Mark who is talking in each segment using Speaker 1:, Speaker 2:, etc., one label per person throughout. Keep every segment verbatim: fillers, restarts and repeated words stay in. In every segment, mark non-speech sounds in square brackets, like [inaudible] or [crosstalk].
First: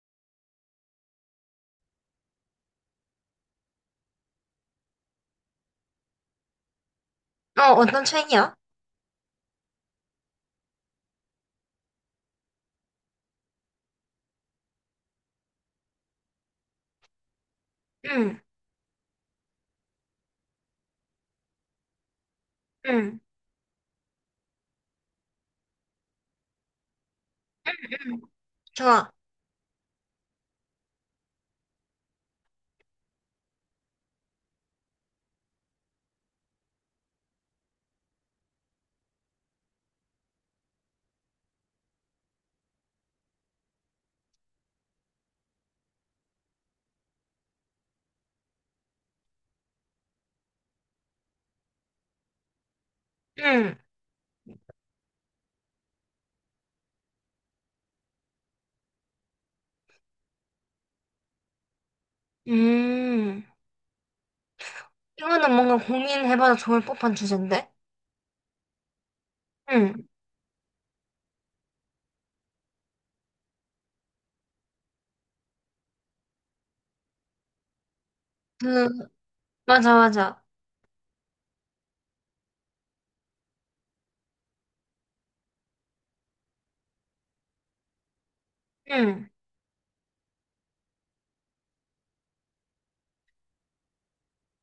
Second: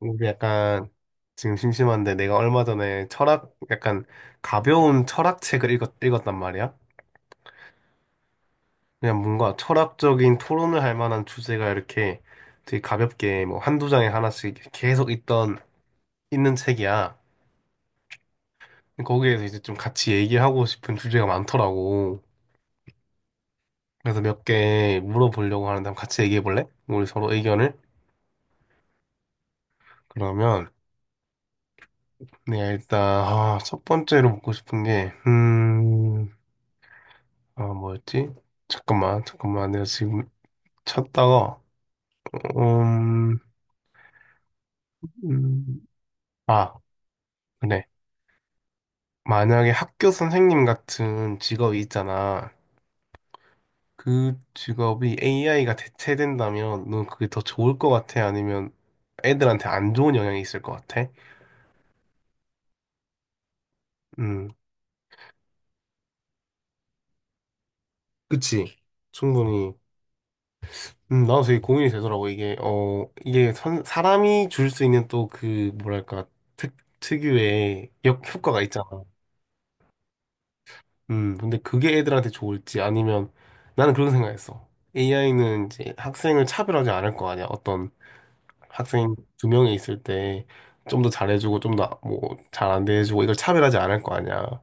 Speaker 1: 우리 약간 지금 심심한데 내가 얼마 전에 철학 약간 가벼운 철학 책을 읽었, 읽었단 말이야.
Speaker 2: 어, 어떤 책이야?
Speaker 1: 그냥 뭔가 철학적인 토론을 할 만한 주제가 이렇게 되게 가볍게 뭐 한두 장에 하나씩 계속 있던 있는 책이야.
Speaker 2: 응,
Speaker 1: 거기에서 이제 좀 같이 얘기하고 싶은 주제가 많더라고.
Speaker 2: 응,
Speaker 1: 그래서 몇 개 물어보려고 하는데 한번 같이 얘기해 볼래? 우리 서로 의견을.
Speaker 2: 응, 좋아.
Speaker 1: 그러면 내가 일단 아, 첫 번째로 묻고 싶은 게 음. 아, 뭐였지? 잠깐만, 잠깐만. 내가 지금 찾다가, 음, 음, 아, 그래. 만약에 학교 선생님 같은 직업이 있잖아.
Speaker 2: 응,
Speaker 1: 그 직업이 에이아이가 대체된다면, 넌 그게 더 좋을 것 같아? 아니면 애들한테 안 좋은 영향이 있을 것 같아?
Speaker 2: 음.
Speaker 1: 음,
Speaker 2: 이거는 뭔가 고민해봐도 좋을 법한 주제인데?
Speaker 1: 그치. 충분히.
Speaker 2: 응,
Speaker 1: 음, 나도 되게 고민이 되더라고. 이게, 어, 이게 선- 사람이 줄 수 있는 또 그, 뭐랄까, 특, 특유의 역, 효과가 있잖아.
Speaker 2: 그, 맞아, 맞아.
Speaker 1: 음, 근데 그게 애들한테 좋을지 아니면 나는 그런 생각했어. 에이아이는 이제 학생을 차별하지 않을 거 아니야. 어떤 학생
Speaker 2: 응,
Speaker 1: 두 명이 있을 때 좀 더 잘해주고 좀 더 뭐 잘 안 대해주고 이걸 차별하지 않을 거 아니야.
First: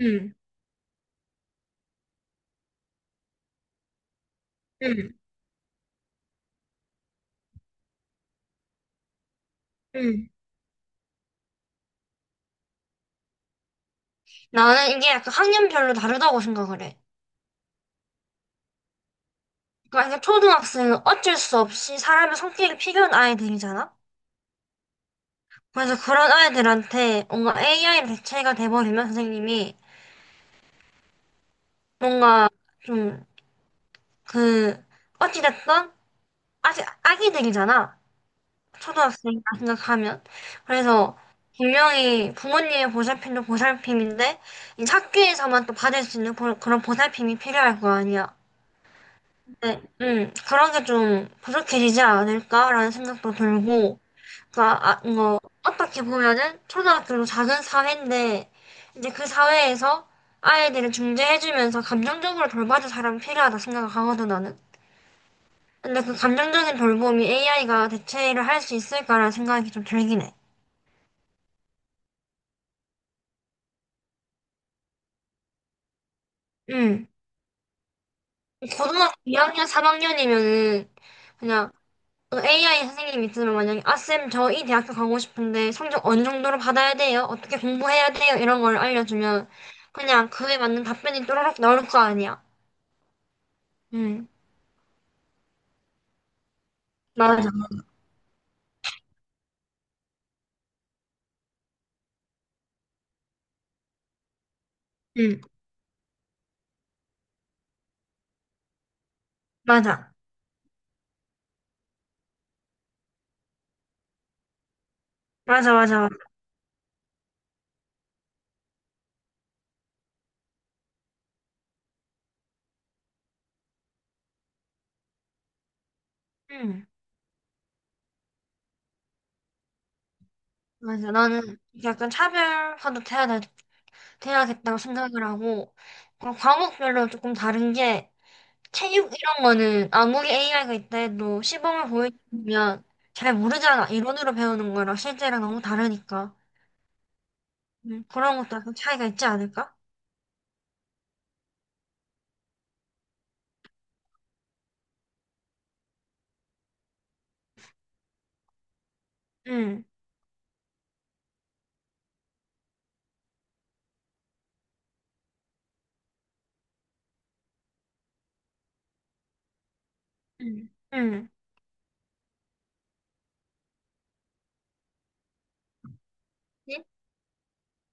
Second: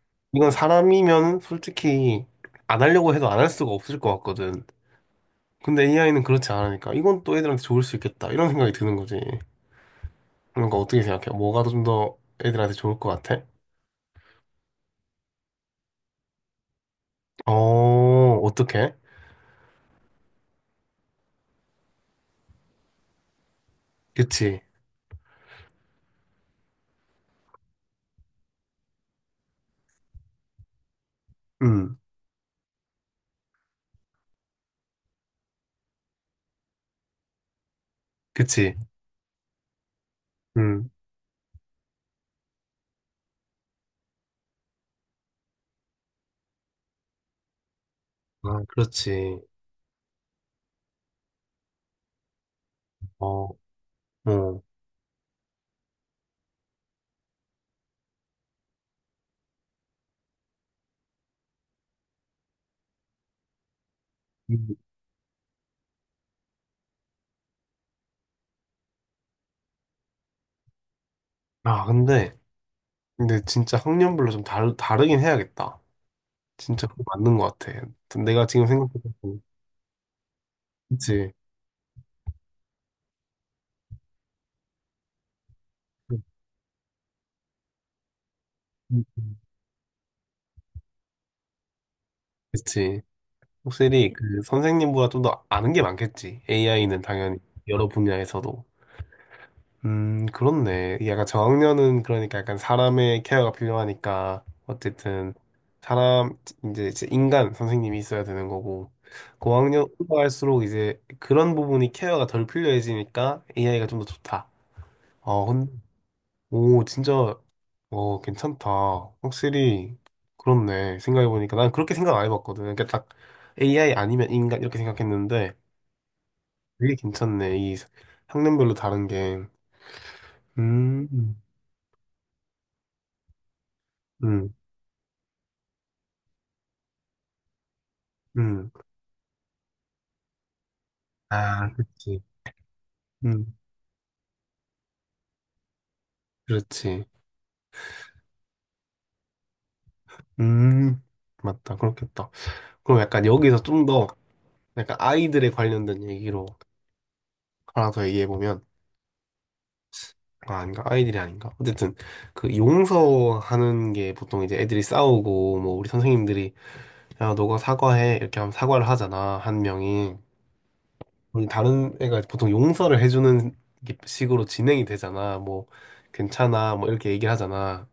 Speaker 2: 응,
Speaker 1: 이건 사람이면 솔직히 안 하려고 해도 안 할 수가 없을 것 같거든.
Speaker 2: 응,
Speaker 1: 근데 에이아이는 그렇지 않으니까 이건 또 애들한테 좋을 수 있겠다. 이런 생각이 드는 거지.
Speaker 2: 응.
Speaker 1: 그러니까 어떻게 생각해? 뭐가 좀 더 애들한테 좋을 것 같아?
Speaker 2: 나는 이게 약간 학년별로 다르다고 생각을 해.
Speaker 1: 어, 어떻게?
Speaker 2: 그러니까 이게 초등학생은 어쩔 수 없이 사람의 성격이 필요한 아이들이잖아?
Speaker 1: 그치.
Speaker 2: 그래서 그런 아이들한테 뭔가 에이아이로 대체가 돼버리면 선생님이
Speaker 1: 음,
Speaker 2: 뭔가 좀 그, 어찌됐든 아직 아기들이잖아.
Speaker 1: 그치.
Speaker 2: 초등학생이라 생각하면.
Speaker 1: 음.
Speaker 2: 그래서 분명히 부모님의 보살핌도 보살핌인데 이 학교에서만 또 받을 수 있는 그런 그런 보살핌이 필요할 거 아니야.
Speaker 1: 아, 그렇지.
Speaker 2: 네, 음, 그런 게 좀 부족해지지 않을까라는 생각도
Speaker 1: 어,
Speaker 2: 들고,
Speaker 1: 어
Speaker 2: 그러니까 아, 뭐 어떻게 보면은 초등학교도 작은 사회인데 이제 그 사회에서 아이들을 중재해주면서 감정적으로 돌봐줄 사람이 필요하다 생각하거든 나는.
Speaker 1: 음.
Speaker 2: 근데 그 감정적인 돌봄이 에이아이가 대체를 할 수 있을까라는 생각이 좀 들긴 해.
Speaker 1: 아, 근데, 근데 진짜 학년별로 좀 다르, 다르긴 해야겠다. 진짜 그거
Speaker 2: 응.
Speaker 1: 맞는 것 같아. 내가 지금
Speaker 2: 고등학교
Speaker 1: 생각해보면,
Speaker 2: 이 학년, 삼 학년이면은
Speaker 1: 그치.
Speaker 2: 그냥 그 에이아이 선생님이 있으면 만약에 아, 쌤, 저 이 대학교 가고 싶은데 성적
Speaker 1: 음,
Speaker 2: 어느 정도로 받아야 돼요? 어떻게 공부해야 돼요? 이런 걸
Speaker 1: 음, 음.
Speaker 2: 알려주면 그냥 그에 맞는 답변이 또라락 나올 거 아니야.
Speaker 1: 그치. 확실히
Speaker 2: 응.
Speaker 1: 그 선생님보다 좀 더 아는 게 많겠지. 에이아이는 당연히
Speaker 2: 맞아.
Speaker 1: 여러 분야에서도. 음, 그렇네. 이 약간 저학년은 그러니까 약간 사람의 케어가 필요하니까 어쨌든
Speaker 2: 응.
Speaker 1: 사람 이제 이제 인간 선생님이 있어야 되는 거고 고학년
Speaker 2: 맞아.
Speaker 1: 올라갈수록 이제 그런 부분이 케어가 덜 필요해지니까 에이아이가 좀 더 좋다. 어,
Speaker 2: 맞아,
Speaker 1: 근-
Speaker 2: 맞아, 맞아.
Speaker 1: 오, 진짜 어, 괜찮다. 확실히 그렇네. 생각해 보니까 난 그렇게 생각 안 해봤거든. 그러니까 딱 에이아이 아니면 인간 이렇게 생각했는데
Speaker 2: 응.
Speaker 1: 되게 괜찮네. 이 학년별로 다른 게.
Speaker 2: 맞아.
Speaker 1: 음.
Speaker 2: 나는 약간 차별화도 돼야, 돼-
Speaker 1: 음.
Speaker 2: 돼야겠다고 생각을 하고 그럼 과목별로 조금 다른 게
Speaker 1: 음.
Speaker 2: 체육 이런 거는 아무리 에이아이가 있다 해도
Speaker 1: 아,
Speaker 2: 시범을
Speaker 1: 그치.
Speaker 2: 보여주면 잘
Speaker 1: 음.
Speaker 2: 모르잖아. 이론으로 배우는 거랑 실제랑 너무 다르니까.
Speaker 1: 그렇지.
Speaker 2: 음, 그런 것도 약간 차이가 있지 않을까?
Speaker 1: 음. 맞다. 그렇겠다. 그럼 약간 여기서 좀 더 약간 아이들에 관련된 얘기로 하나 더 얘기해 보면
Speaker 2: 응,
Speaker 1: 아, 아닌가? 아이들이 아닌가? 어쨌든 그 용서하는 게 보통 이제 애들이 싸우고 뭐 우리 선생님들이 야, 너가 사과해. 이렇게 하면 사과를 하잖아. 한 명이.
Speaker 2: 응, 응,
Speaker 1: 우리 다른 애가 보통 용서를 해주는 식으로 진행이 되잖아. 뭐 괜찮아.
Speaker 2: 응,
Speaker 1: 뭐 이렇게 얘기를 하잖아.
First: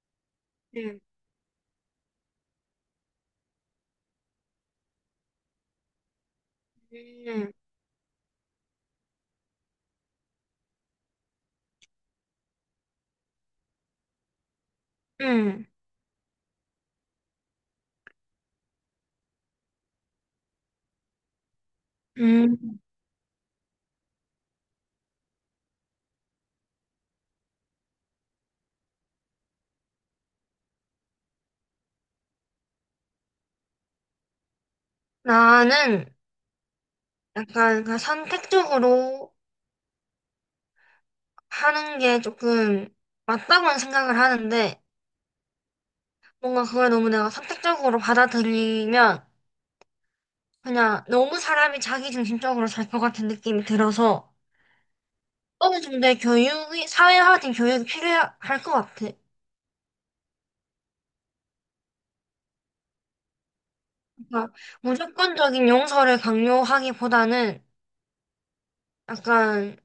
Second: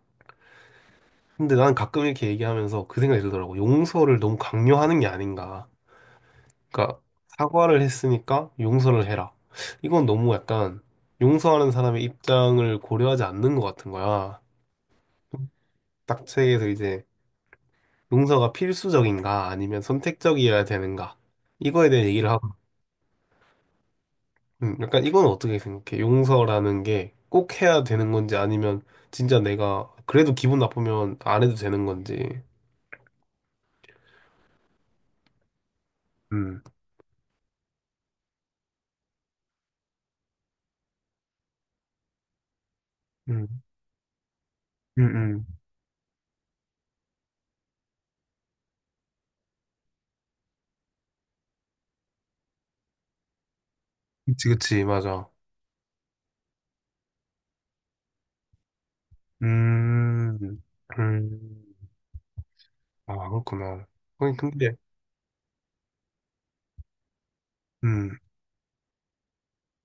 Speaker 2: 응,
Speaker 1: 근데 난 가끔 이렇게 얘기하면서 그 생각이 들더라고. 용서를 너무 강요하는 게 아닌가. 그러니까
Speaker 2: 응,
Speaker 1: 사과를 했으니까 용서를 해라. 이건 너무 약간 용서하는 사람의 입장을 고려하지 않는 것 같은 거야.
Speaker 2: 응.
Speaker 1: 딱 책에서 이제 용서가 필수적인가 아니면 선택적이어야 되는가. 이거에 대해 얘기를 하고,
Speaker 2: 응.
Speaker 1: 음, 약간 이건 어떻게 생각해? 용서라는 게 꼭 해야 되는 건지 아니면 진짜 내가 그래도 기분 나쁘면 안 해도 되는 건지.
Speaker 2: 나는
Speaker 1: 음,
Speaker 2: 약간 그 선택적으로 하는 게 조금
Speaker 1: 음,
Speaker 2: 맞다고는 생각을 하는데
Speaker 1: 음, 음.
Speaker 2: 뭔가 그걸 너무 내가 선택적으로 받아들이면 그냥 너무 사람이 자기 중심적으로 살 것 같은 느낌이 들어서
Speaker 1: 그치, 그치, 맞아.
Speaker 2: 어느 정도의 교육이, 사회화된 교육이 필요할 것 같아.
Speaker 1: 음, 음, 아, 그렇구나. 아니,
Speaker 2: 그러니까
Speaker 1: 근데,
Speaker 2: 무조건적인 용서를 강요하기보다는
Speaker 1: 음,
Speaker 2: 약간,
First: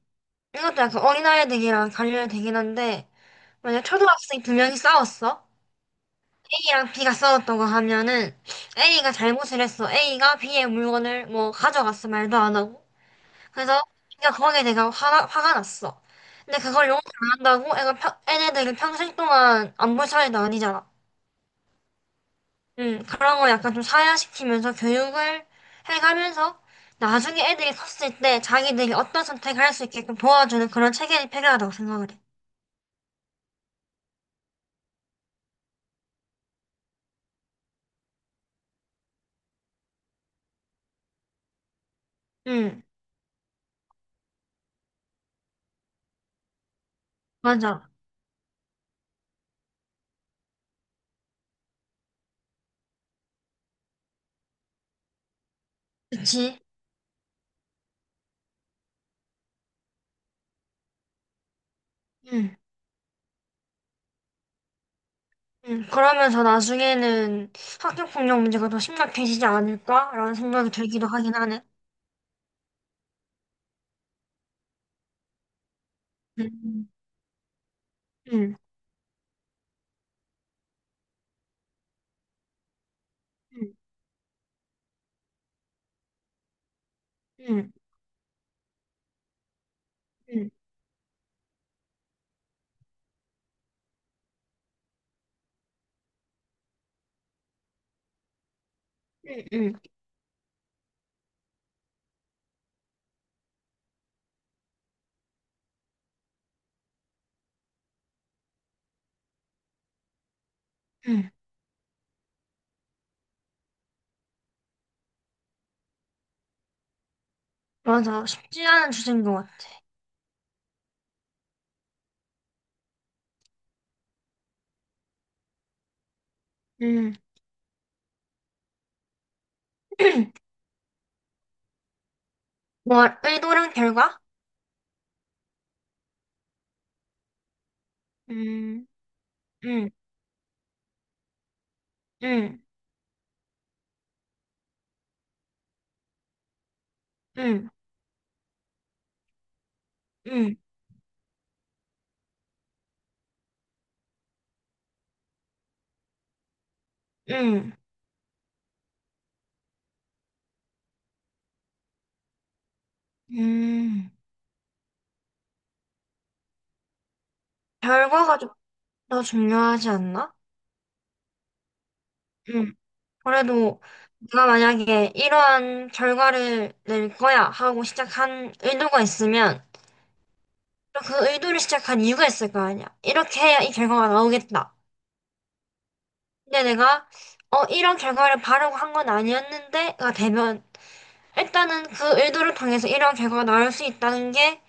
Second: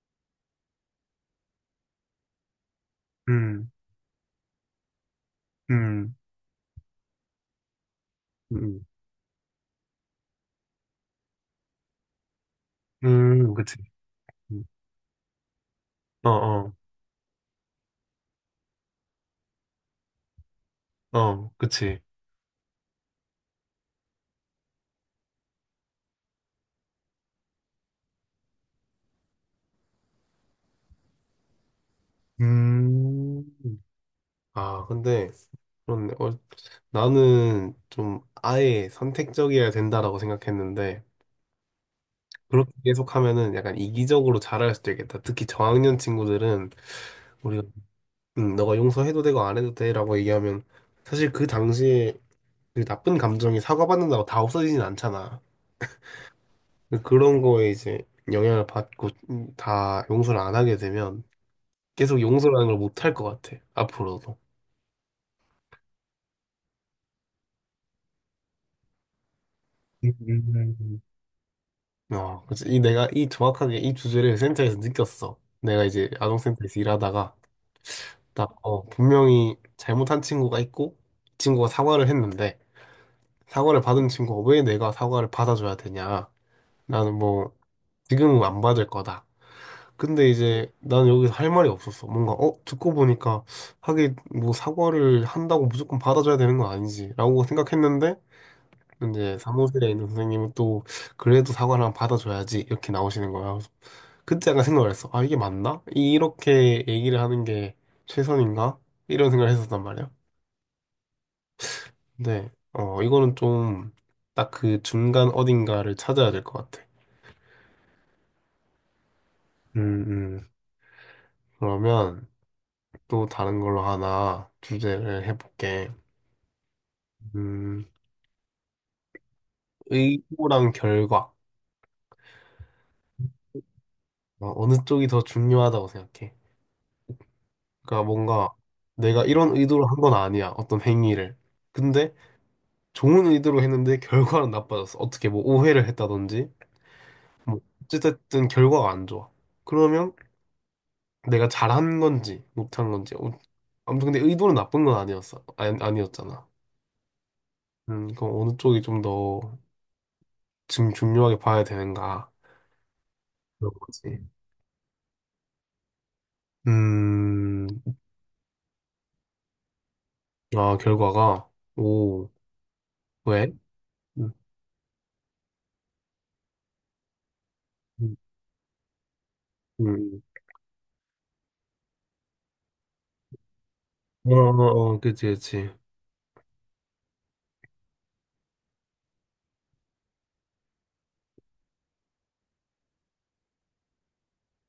Speaker 2: 이것도 약간 어린아이들이랑 관련이 되긴 한데,
Speaker 1: 음,
Speaker 2: 만약 초등학생 두 명이 싸웠어?
Speaker 1: 음,
Speaker 2: A랑 B가 싸웠다고 하면은
Speaker 1: 음,
Speaker 2: A가 잘못을 했어. A가 B의 물건을 뭐 가져갔어. 말도 안 하고.
Speaker 1: 음, 음, 그치.
Speaker 2: 그래서 B가 거기에
Speaker 1: 음,
Speaker 2: 내가 화가, 화가 났어.
Speaker 1: 어,
Speaker 2: 근데
Speaker 1: 어,
Speaker 2: 그걸 용서 안 한다고 애가 평, 애네들은 평생 동안 안 볼 사이도 아니잖아.
Speaker 1: 어, 그치.
Speaker 2: 음, 그런 걸 약간 좀 사회화시키면서 교육을 해가면서 나중에 애들이 컸을 때 자기들이 어떤 선택을 할 수 있게끔 도와주는 그런 체계가 필요하다고 생각을 해.
Speaker 1: 음, 아, 근데, 그런데, 어, 나는 좀 아예 선택적이어야 된다라고 생각했는데, 그렇게
Speaker 2: 응,
Speaker 1: 계속하면은 약간 이기적으로 자할 수도 있겠다. 특히 저학년 친구들은, 우리가,
Speaker 2: 맞아.
Speaker 1: 음, 너가 용서해도 되고 안 해도 돼라고 얘기하면, 사실 그 당시에 그 나쁜 감정이 사과받는다고 다 없어지진 않잖아.
Speaker 2: 그치?
Speaker 1: 근데 그런 거에 이제 영향을 받고 다 용서를 안 하게 되면 계속
Speaker 2: 응,
Speaker 1: 용서라는 걸 못할 것 같아. 앞으로도.
Speaker 2: 응, 그러면서 나중에는 학교폭력 문제가 더 심각해지지 않을까라는 생각이
Speaker 1: 음.
Speaker 2: 들기도 하긴 하네.
Speaker 1: 어, 그래서 이 내가 이 정확하게 이 주제를 센터에서 느꼈어. 내가 이제
Speaker 2: 응응응응응응응응응응응응응응응응응응.
Speaker 1: 아동센터에서 일하다가 딱 어, 분명히 잘못한 친구가 있고 이 친구가 사과를 했는데 사과를 받은 친구가 왜 내가 사과를 받아줘야 되냐? 나는 뭐 지금은 안 받을 거다. 근데 이제 난 여기서 할 말이 없었어. 뭔가 어 듣고 보니까 하긴 뭐 사과를 한다고 무조건 받아줘야 되는 건 아니지라고 생각했는데 이제 사무실에 있는 선생님은 또 그래도 사과를 한번 받아줘야지 이렇게 나오시는 거야. 그래서 그때 약간 생각을 했어. 아 이게 맞나? 이렇게 얘기를 하는 게 최선인가? 이런 생각을 했었단 말이야. 근데 어 이거는 좀 딱 그 중간 어딘가를 찾아야 될 것 같아.
Speaker 2: 맞아. 쉽지 않은 주제인 것 같아.
Speaker 1: 음, 음. 그러면 또 다른 걸로 하나 주제를 해볼게.
Speaker 2: 응응
Speaker 1: 음,
Speaker 2: [clears throat]
Speaker 1: 의도랑 결과.
Speaker 2: 뭐, 의도랑 결과?
Speaker 1: 어, 어느 쪽이 더 중요하다고 생각해. 그러니까 뭔가
Speaker 2: 응응응응응응응.
Speaker 1: 내가 이런 의도로 한 건 아니야. 어떤 행위를. 근데 좋은 의도로 했는데 결과는 나빠졌어. 어떻게 뭐 오해를 했다든지. 뭐 어쨌든 결과가 안 좋아. 그러면
Speaker 2: 응,
Speaker 1: 내가 잘한 건지 못한 건지. 어, 아무튼 근데 의도는 나쁜 건 아니었어. 아니, 아니었잖아.
Speaker 2: 응,
Speaker 1: 음, 그럼 어느 쪽이 좀 더 지금 중요하게 봐야 되는가. 그런
Speaker 2: 음.
Speaker 1: 거지. 음,
Speaker 2: 결과가 좀 더 중요하지 않나?
Speaker 1: 아, 결과가. 오,
Speaker 2: 응.
Speaker 1: 왜?
Speaker 2: 그래도
Speaker 1: 음,
Speaker 2: 내가 만약에 이러한 결과를 낼 거야 하고
Speaker 1: 음,
Speaker 2: 시작한 의도가 있으면
Speaker 1: 음.
Speaker 2: 또그 의도를 시작한 이유가 있을 거 아니야. 이렇게 해야 이 결과가
Speaker 1: 어,
Speaker 2: 나오겠다.
Speaker 1: 어, 어, 그치, 그치.
Speaker 2: 근데 내가 어 이런 결과를 바라고 한 건 아니었는데가 되면 일단은 그 의도를 통해서 이런 결과가 나올 수 있다는 게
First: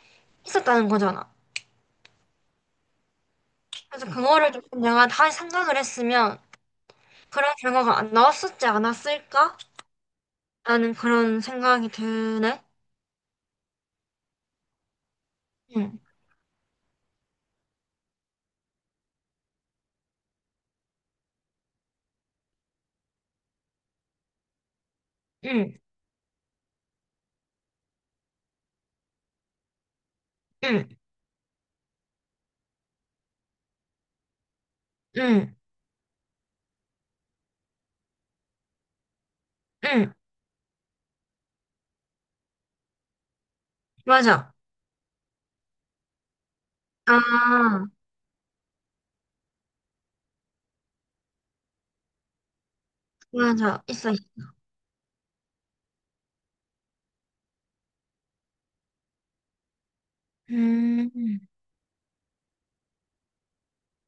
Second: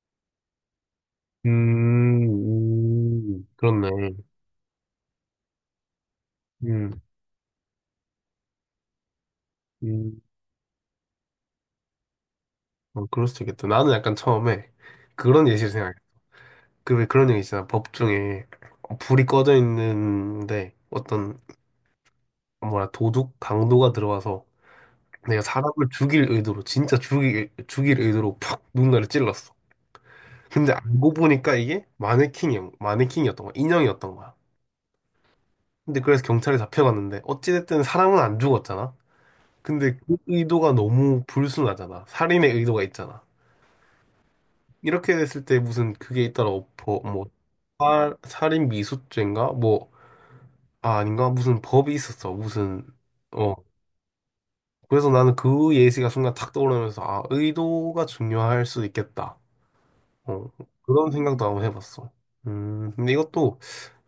Speaker 2: 있었다는 거잖아.
Speaker 1: 음, 음, 그렇네.
Speaker 2: 그래서 그거를 조금 내가 다시 생각을 했으면
Speaker 1: 음,
Speaker 2: 그런 결과가 안 나왔었지 않았을까?
Speaker 1: 음,
Speaker 2: 라는 그런 생각이 드네.
Speaker 1: 어, 그럴 수도 있겠다. 나는 약간 처음에 그런 예시를 생각해.
Speaker 2: 응,
Speaker 1: 그, 왜 그런 얘기 있잖아. 법 중에 어, 불이 꺼져 있는데 어떤, 뭐라, 도둑, 강도가 들어와서 내가
Speaker 2: 응,
Speaker 1: 사람을 죽일 의도로, 진짜 죽일, 죽일 의도로 팍 누군가를 찔렀어. 근데
Speaker 2: 응,
Speaker 1: 알고 보니까 이게 마네킹이, 마네킹이었던 거야. 인형이었던 거야.
Speaker 2: 응,
Speaker 1: 근데 그래서 경찰에 잡혀갔는데 어찌됐든 사람은 안 죽었잖아. 근데
Speaker 2: 응.
Speaker 1: 그 의도가 너무 불순하잖아. 살인의 의도가 있잖아.
Speaker 2: 맞아.
Speaker 1: 이렇게 됐을 때 무슨 그게 있더라 법 뭐,
Speaker 2: 아,
Speaker 1: 살, 살인 미수죄인가? 뭐, 아, 아닌가? 무슨 법이 있었어. 무슨, 어.
Speaker 2: 맞아. 있어. 있어.
Speaker 1: 그래서 나는 그 예시가 순간 탁 떠오르면서, 아, 의도가 중요할 수 있겠다. 어. 그런
Speaker 2: 음.
Speaker 1: 생각도 한번 해봤어. 음, 근데 이것도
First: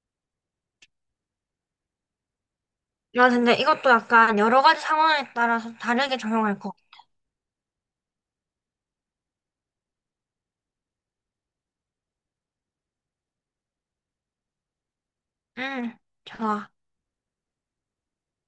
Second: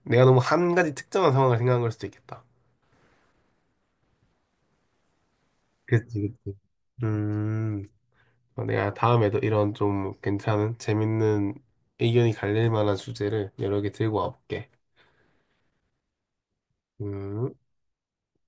Speaker 1: 내가 너무 한 가지 특정한 상황을 생각한 걸 수도 있겠다.
Speaker 2: 맞아. 근데 이것도 약간 여러 가지 상황에 따라서 다르게
Speaker 1: 그치, 그치.
Speaker 2: 적용할 거.
Speaker 1: 음. 어, 내가 다음에도 이런 좀 괜찮은, 재밌는 의견이 갈릴 만한 주제를 여러 개 들고 와볼게.
Speaker 2: 응, 좋아.
Speaker 1: 음.